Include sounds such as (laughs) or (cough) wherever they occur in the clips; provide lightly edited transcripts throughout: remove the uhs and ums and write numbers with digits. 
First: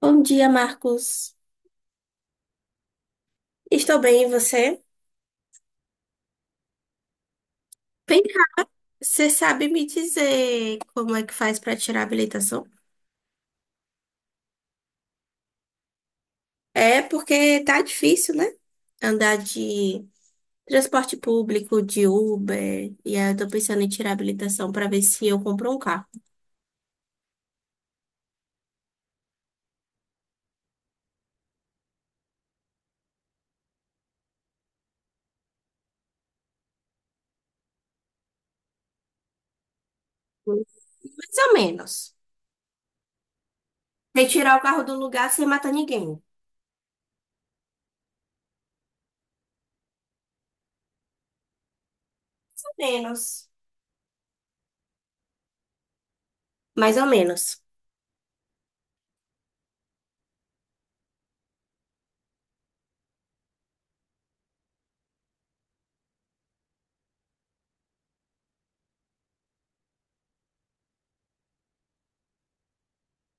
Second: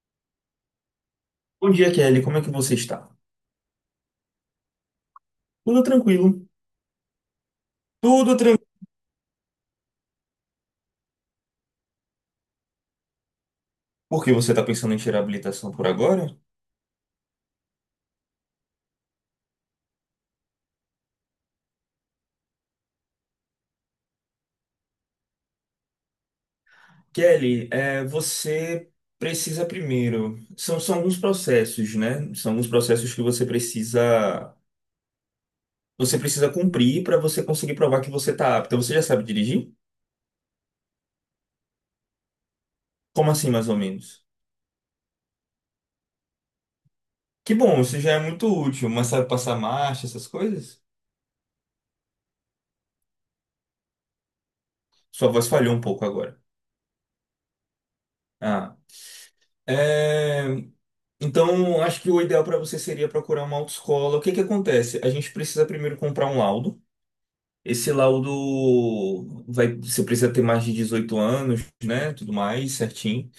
Bom dia, Marcos. Bom dia, Kelly. Como é que você está? Estou bem, e você? Tudo tranquilo. Vem Tudo cá, tranquilo. você sabe me dizer como é que faz para tirar a habilitação? Por que você está pensando em tirar a habilitação por agora? É porque tá difícil, né? Andar de transporte público, de Uber, e aí eu tô pensando em tirar a habilitação para ver se eu compro um carro. Kelly, você precisa primeiro. São alguns processos, né? São alguns processos que você precisa. Você precisa cumprir para você conseguir provar que você está apta. Você já sabe dirigir? Mais ou menos. Como assim, mais ou menos? Retirar o carro do lugar sem matar ninguém. Mais Que bom, isso já é muito útil, mas sabe passar marcha, essas coisas? ou menos. Sua voz falhou um pouco agora. Mais ou menos. Ah. É. Então, acho que o ideal para você seria procurar uma autoescola. O que que acontece? A gente precisa primeiro comprar um laudo. Você precisa ter mais de 18 anos, né? Tudo mais, certinho.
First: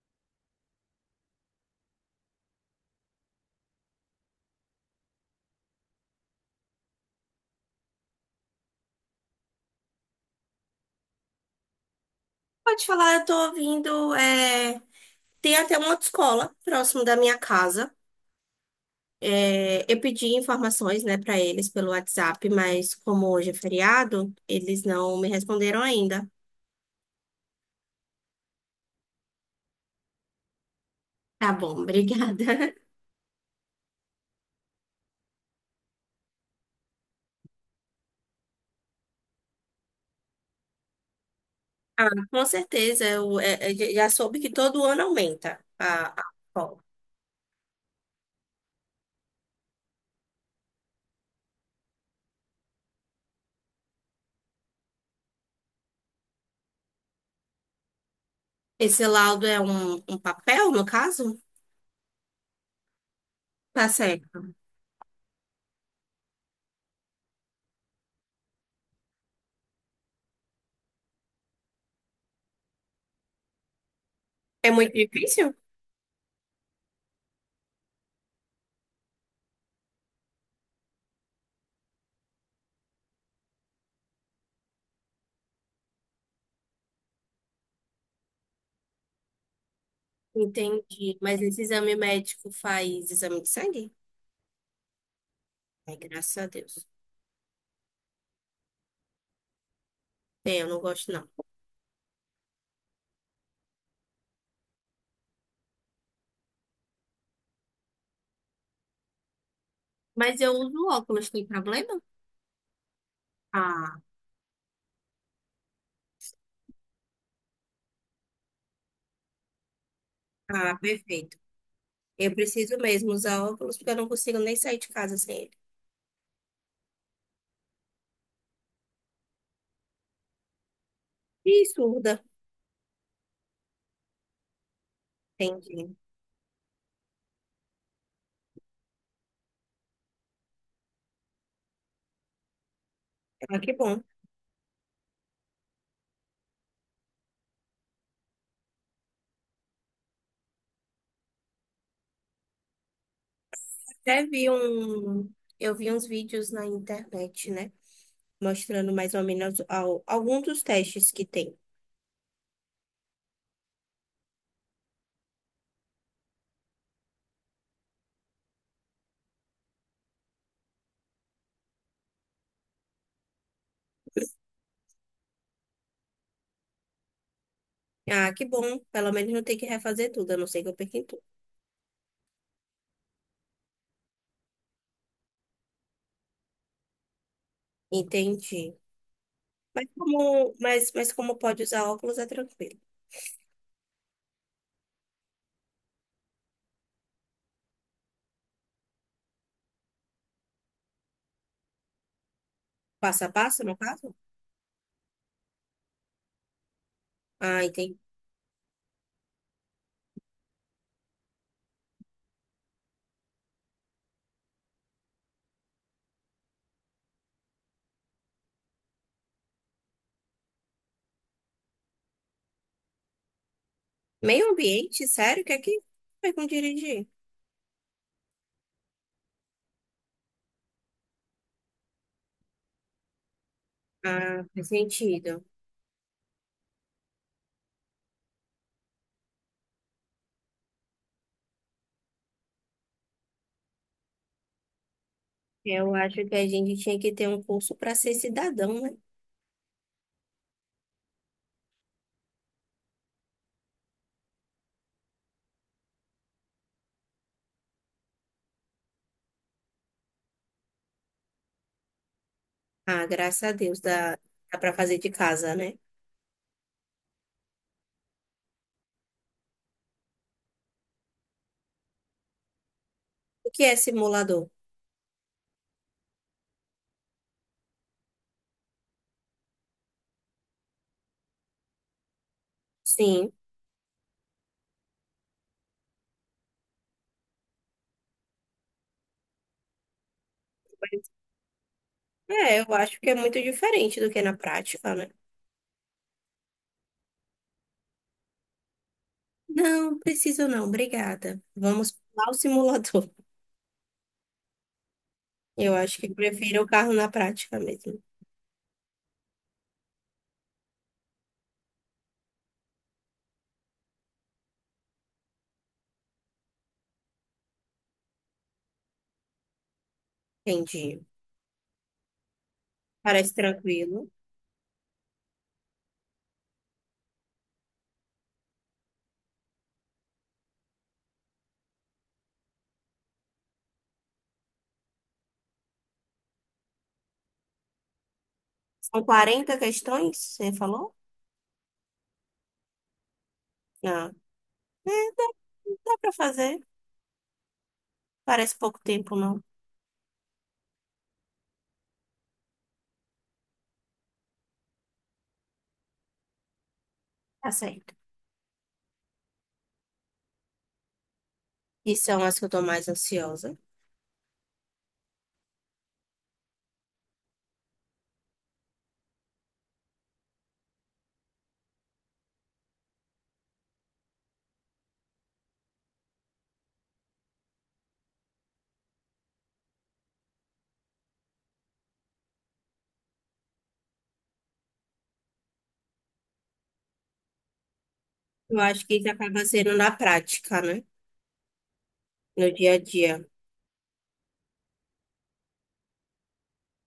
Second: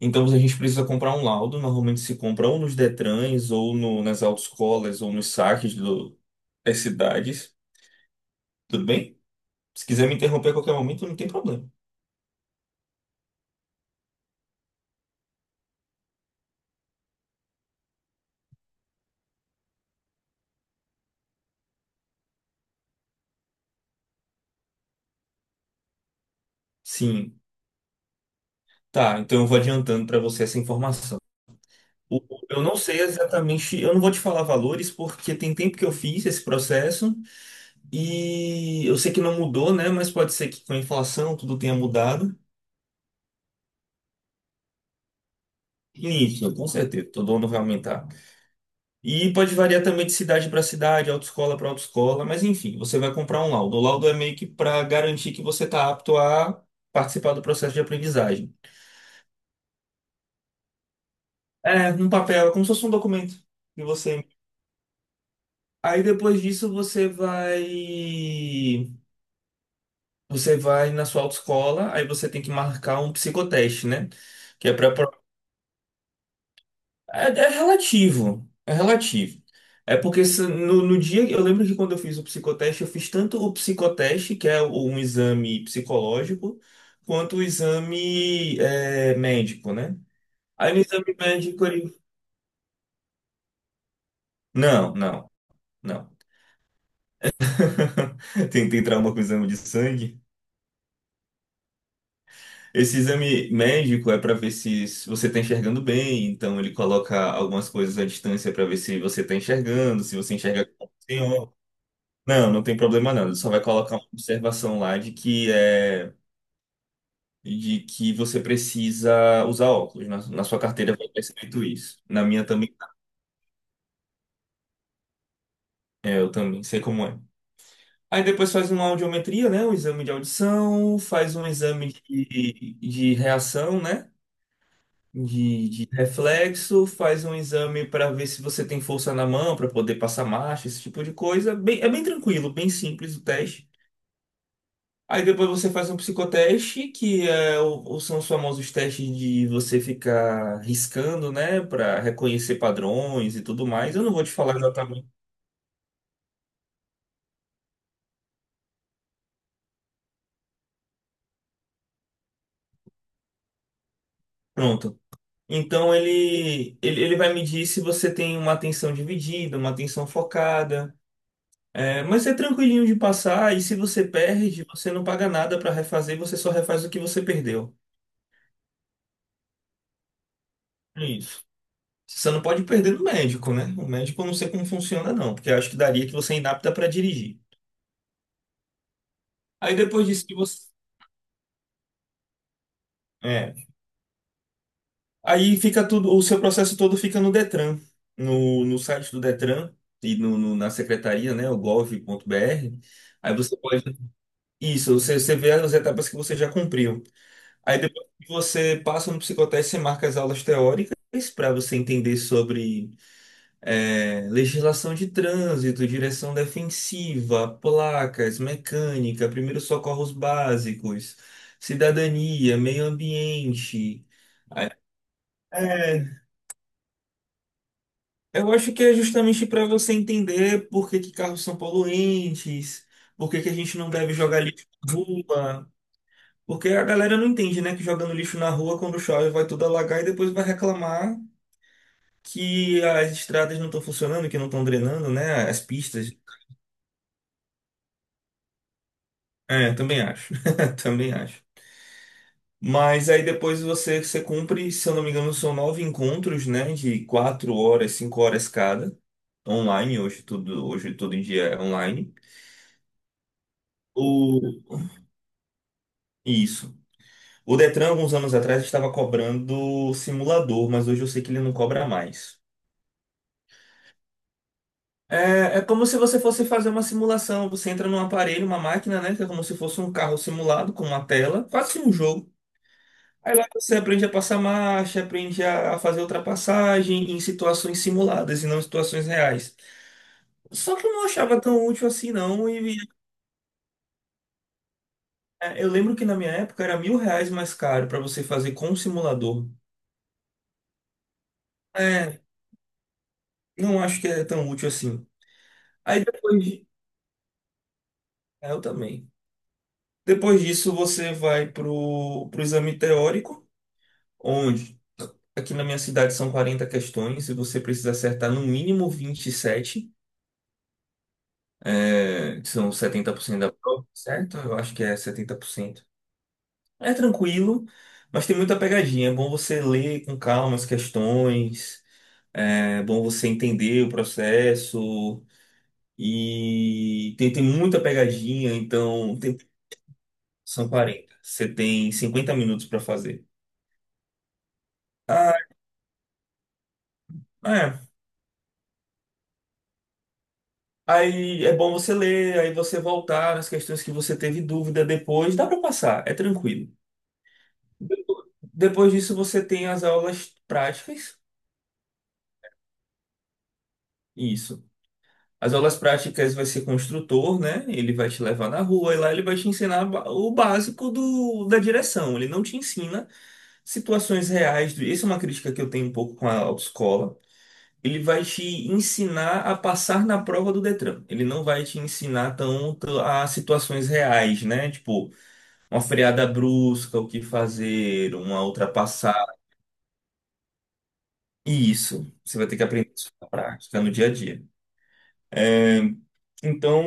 Então, a gente precisa comprar um laudo. Normalmente se compra ou nos Detrans, ou nas autoescolas, ou nos saques das cidades. Tudo bem? Se quiser me interromper a qualquer momento, não tem problema. Pode falar, eu tô ouvindo. Tem até uma autoescola próximo da minha casa. É, eu pedi informações, né, para eles pelo WhatsApp, mas como hoje é feriado, eles não me responderam ainda. Sim. Tá, então eu vou adiantando para você essa informação. Tá bom, O- obrigada. Eu não (laughs) sei exatamente, eu não vou te falar valores porque tem tempo que eu fiz esse processo e eu sei que não mudou, né? Mas pode ser que com a inflação tudo tenha Ah, mudado. com certeza, eu já soube que todo ano aumenta a Isso, com escola. certeza, todo ano vai aumentar. E pode variar também de cidade para cidade, autoescola para autoescola, mas enfim, você vai comprar um laudo. O laudo é meio que para garantir que você está apto a participar do processo de aprendizagem. Esse laudo é um papel, no caso? É, num papel, é como se fosse um documento que Tá você. certo. Aí depois disso você vai. Você vai na sua autoescola, aí você tem que marcar um psicoteste, né? Que É é para muito difícil? É relativo, é relativo. É porque no dia, eu lembro que quando eu fiz o psicoteste, eu fiz tanto o psicoteste, que é um exame psicológico, quanto o exame médico, né? Aí no exame Entendi, mas esse médico ele... exame médico faz exame de sangue? Não, não, Ai, não. graças a Deus. (laughs) Tem trauma com o exame de sangue? Tem, eu não gosto não. Esse exame médico é para ver se você está enxergando bem, então ele coloca algumas coisas à distância para ver se você está enxergando, se você Mas eu enxerga uso como tem óculos, tem óculos. problema? Não, não tem problema não. Ele só vai colocar Ah, uma observação lá de que você precisa usar óculos. Na sua ah, carteira vai estar perfeito. escrito isso. Na Eu minha também, preciso mesmo usar óculos porque eu não consigo nem sair de casa sem ele. Eu também sei como é. Aí depois faz uma audiometria, né? Um exame de audição, faz um E exame surda. de reação, né? De Entendi. reflexo, faz um exame para ver se você tem força na mão para poder passar marcha, esse tipo de coisa. É bem tranquilo, bem simples o Ah, teste. que bom. Aí depois você faz um psicoteste, que são os famosos testes de você ficar riscando, né, para reconhecer padrões e tudo mais. Eu não vou Até te vi falar exatamente. um... Eu vi uns vídeos na internet, né? Mostrando mais ou menos alguns dos testes que tem. Pronto. Então ele vai medir se você tem uma atenção dividida, uma atenção focada. É, mas é tranquilinho de passar, e se você perde, você não paga nada para refazer, você só refaz o que você perdeu. Ah, que bom. Pelo menos não tem que refazer tudo, a não ser que eu perca em É tudo. isso. Você não pode perder no médico, né? O médico eu não sei como funciona, não, porque eu acho que daria que você é inapta para dirigir. Entendi. Aí Mas depois disso que como, você. mas como pode usar óculos é tranquilo. É. Aí fica tudo, o seu processo todo fica no Detran, no site do Detran e na secretaria, né? O gov.br. Passo a Aí você passo, no pode. caso? Isso, você vê as etapas que você já cumpriu. Ah, Aí entendi. depois que você passa no psicoteste, você marca as aulas teóricas para você entender sobre legislação de trânsito, direção defensiva, placas, mecânica, primeiros socorros básicos, cidadania, meio ambiente. Meio Aí- ambiente, sério? O que é que É, vai com dirigir? eu acho que é justamente para você entender por que que carros são poluentes, por que que a gente não deve jogar Ah, lixo faz na sentido. rua. Porque a galera não entende, né? Que jogando lixo na rua, quando chove, vai tudo alagar e depois vai reclamar que as estradas não estão funcionando, que não estão drenando, né? As Eu pistas. acho que a gente tinha que ter um curso para ser cidadão, né? É, também acho. (laughs) Também acho. Mas aí depois você cumpre, se eu não me engano, são nove encontros, né? De 4 horas, 5 horas cada, online, hoje todo em dia é online. Ah, graças a Deus, dá, O... dá para fazer de casa, né? Isso. O Detran, alguns anos atrás, estava cobrando simulador, mas hoje eu sei que ele não cobra mais. O que é simulador? É como se você fosse fazer uma simulação. Você entra num aparelho, uma máquina, né? Que é como se fosse um carro simulado com uma tela. Faz um jogo. Sim, Aí lá você aprende a passar marcha, aprende a fazer ultrapassagem em situações simuladas e não em situações reais. Só que eu não mas achava tão útil assim, não. E eu acho que é muito diferente do que é na prática, né? Eu lembro que na minha época era R$ 1.000 mais caro para você fazer com o simulador. Não, preciso não, obrigada. Vamos É, pular o simulador. (laughs) não acho que é tão útil assim. Eu acho Aí que depois, prefiro o carro na prática mesmo. Eu também. Depois disso, você vai pro exame teórico, onde aqui na minha cidade são 40 questões e você precisa acertar no mínimo 27. Entendi. Que são Parece 70% da prova, tranquilo. certo? Eu acho que é 70%. É tranquilo, mas tem muita pegadinha. É bom você ler com calma as questões, é bom você entender o processo. E tem muita pegadinha, São 40 questões, você são falou? 40. Você tem 50 minutos para fazer. Não. É, dá, Ah, dá para fazer. é. Parece pouco tempo, não. Aí é bom você ler, aí você voltar nas questões que você teve dúvida depois. Dá para passar, é tranquilo. Tá certo. Depo- Depois disso, você tem as aulas práticas. E são as que eu tô mais ansiosa. Isso. As aulas práticas vai ser com o instrutor, né? Ele vai te levar na rua e lá ele vai te ensinar o básico da direção. Ele não te ensina situações reais. Isso é uma crítica que eu tenho um pouco com a autoescola. Ele vai te ensinar a passar na prova do Detran. Ele não vai te ensinar tanto a situações reais, né? Tipo, uma freada brusca, o que fazer, uma Eu acho que isso ultrapassagem. acaba sendo na prática, né? E isso, você vai No ter que dia a aprender isso dia. na prática, no dia a dia. É, então,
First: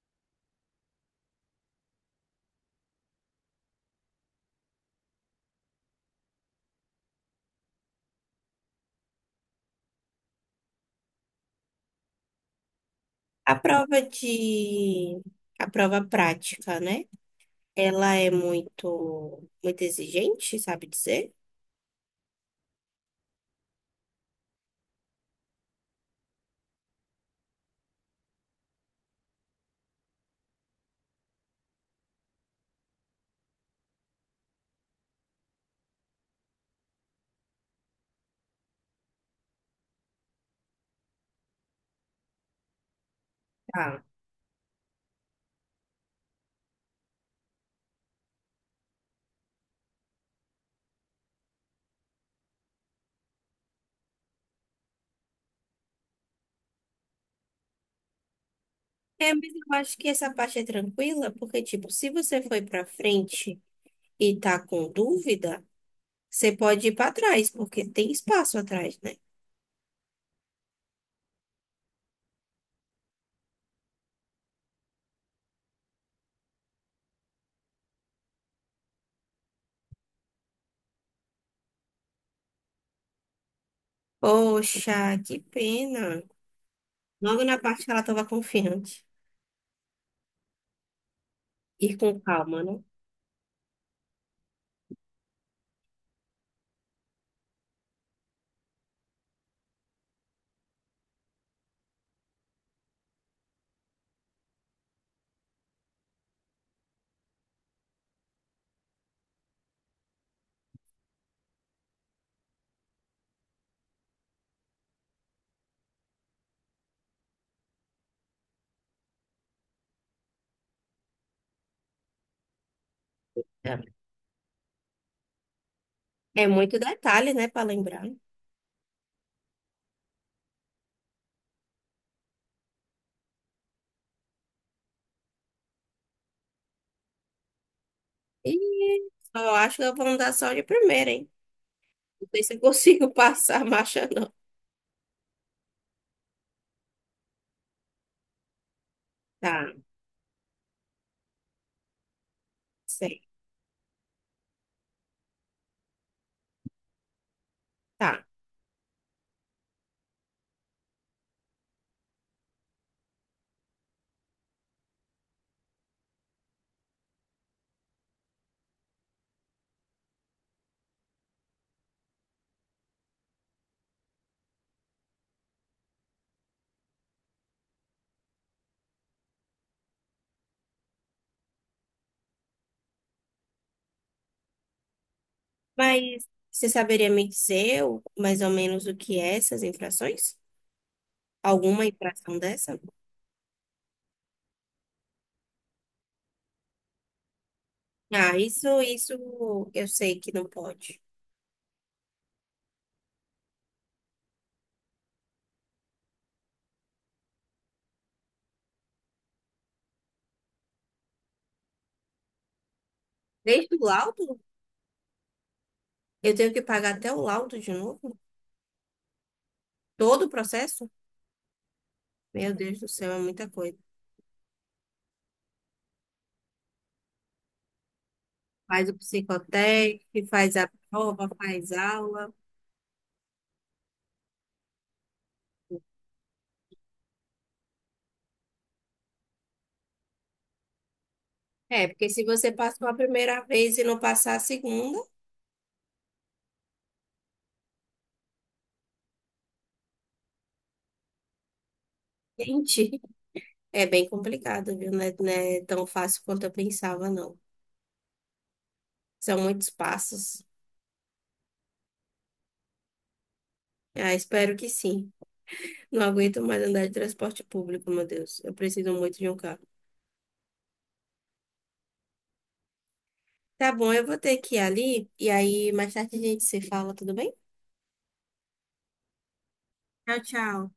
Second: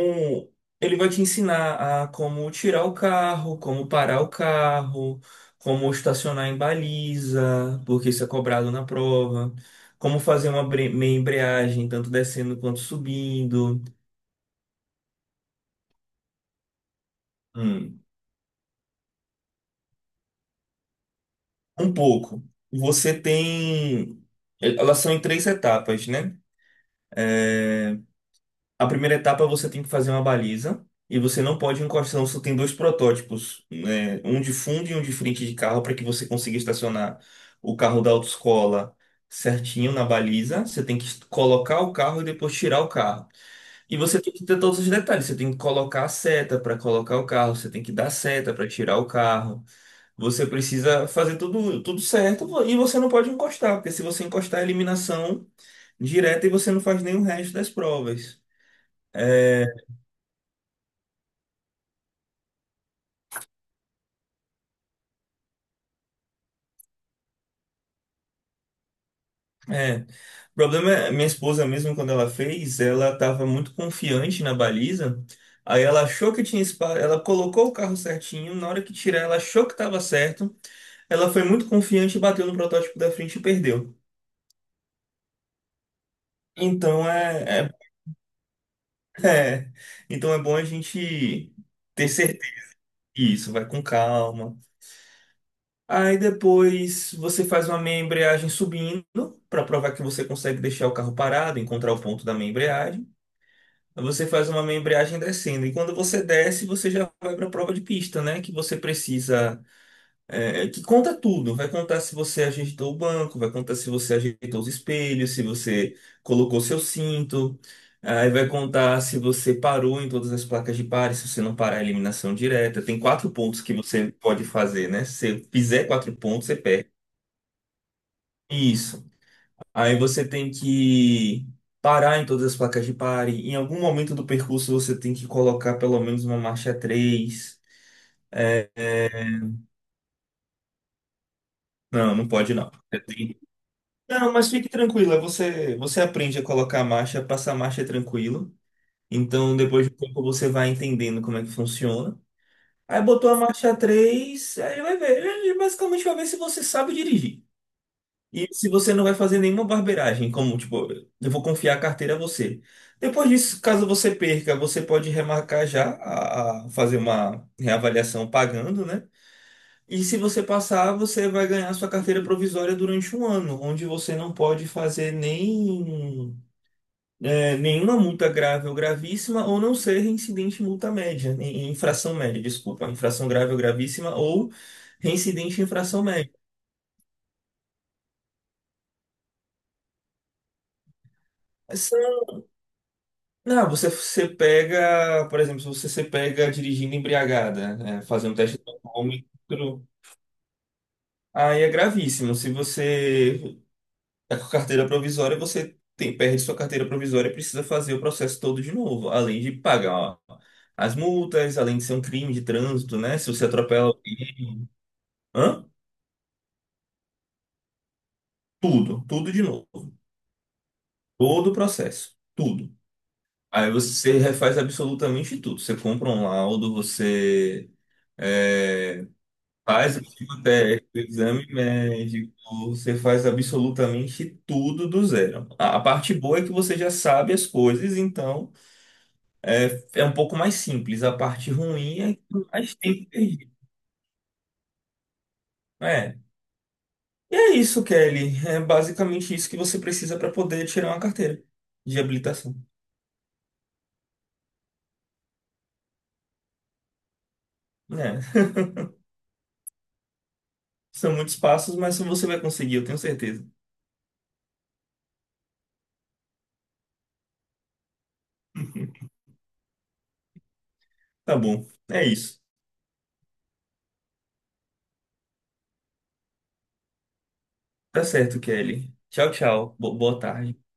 ele vai te ensinar a como tirar o carro, como parar o carro, como estacionar em baliza, porque isso é cobrado na prova, como fazer uma meia embreagem, tanto descendo quanto A subindo. prova de... A prova prática, né? Hum. Ela é muito, muito exigente, sabe dizer? Um pouco. Você tem. Elas são em três etapas, né? É. A primeira etapa é você tem que fazer uma baliza e você não pode encostar. Você tem dois protótipos, né? Um de fundo e um de frente de carro para que você consiga estacionar o carro da autoescola certinho na baliza. Você tem que colocar o carro e depois tirar o carro. E Tá. você tem que ter todos os detalhes. Você tem que colocar a seta para colocar o carro. Você tem que dar seta para tirar o carro. Você precisa fazer tudo, tudo certo e você não pode encostar, porque se você encostar é eliminação direta e você não faz nenhum resto das provas. É, mas É, eu acho que essa parte é tranquila, porque, tipo, se você foi pra frente e tá com dúvida, você pode ir pra trás, porque tem espaço atrás, né? é. O problema é, minha esposa mesmo, quando ela fez, ela estava muito confiante na baliza. Aí ela achou que tinha espaço, ela colocou o carro certinho, na hora que tirar, ela achou que estava certo. Ela foi muito confiante e bateu no protótipo da frente e perdeu. Poxa, que pena. Então Logo na é, parte que ela tava confiante. é, (laughs) é. Então é bom a gente Ir ter com certeza calma, né? disso, vai com calma. Aí depois você faz uma meia embreagem subindo para provar que você consegue deixar o carro parado, encontrar o ponto da meia embreagem. Você faz uma embreagem descendo. E quando você desce, você já vai para a prova de pista, né? Que você precisa. Que conta tudo. Vai contar se você ajeitou o banco, vai contar se você ajeitou os espelhos, se você colocou seu cinto. Aí vai contar se você parou em todas as placas de pare, se você não parar a eliminação direta. Tem quatro pontos que É. você pode fazer, né? Se você fizer quatro É pontos, você muito perde. detalhe, né, pra lembrar. Isso. Aí você tem que parar em todas as placas de pare. Em algum momento do percurso você tem que colocar pelo menos uma marcha 3. E só acho que vão dar só de primeira, hein? Não, não Não sei pode se eu não. Consigo (laughs) passar a marcha, Não, não. mas fique tranquila, você aprende a colocar a marcha, passar a marcha tranquilo. Então Tá, depois de um pouco você vai entendendo como é que funciona. Aí sei. botou a marcha 3, aí vai ver. Ele basicamente vai ver se você sabe dirigir. Tá. E se você não vai fazer nenhuma barbeiragem, como tipo, eu vou confiar a carteira a você. Depois disso, caso você perca, você pode remarcar já a fazer uma reavaliação pagando, né? E se você passar, você vai ganhar sua carteira provisória durante um ano, onde você não pode fazer nem, nenhuma multa grave ou gravíssima, ou não ser reincidente em multa média, em infração média, desculpa, infração grave ou gravíssima, ou reincidente em infração Mas média. você saberia me dizer mais ou menos o que é essas infrações? Alguma infração dessa? Não, você pega, por exemplo, se você se pega dirigindo embriagada, né, fazer um Ah, teste de isso alcoólmetro, eu sei que não pode. aí é gravíssimo. Se você tá com carteira provisória, perde sua carteira provisória e precisa fazer o processo todo de novo, além de pagar as multas, além de ser um crime de trânsito, né? Se você Desde o atropela laudo? alguém, hã? Eu tenho que pagar até o laudo de novo? Tudo, tudo de novo. Todo o processo? Todo o processo, Meu tudo. Deus do céu, é muita Aí coisa. você refaz absolutamente tudo. Você compra um laudo, você Faz o eh, faz, eu psicotécnico, tive faz a até o prova, exame faz médico, aula. você faz absolutamente tudo do zero. A parte boa é que você já sabe as coisas, então é um pouco mais simples. A parte É, ruim porque é que se tem você mais passou a tempo primeira perdido. vez e não passar a segunda, É. E é isso, Kelly. É basicamente isso que você precisa para poder tirar uma carteira de (laughs) habilitação. gente. É bem complicado, viu? Não é, não é tão fácil quanto eu pensava, não. É. São muitos passos. (laughs) São muitos passos, mas você vai conseguir, eu tenho certeza. Ah, espero que sim. Não aguento mais andar de transporte público, meu Deus. Eu preciso muito de um carro. Tá bom. É isso. Tá bom, eu vou ter que ir ali e aí mais tarde a gente se fala, tudo bem? Tá certo, Kelly. Tchau, tchau. Bo- Tchau, Boa tarde. tchau.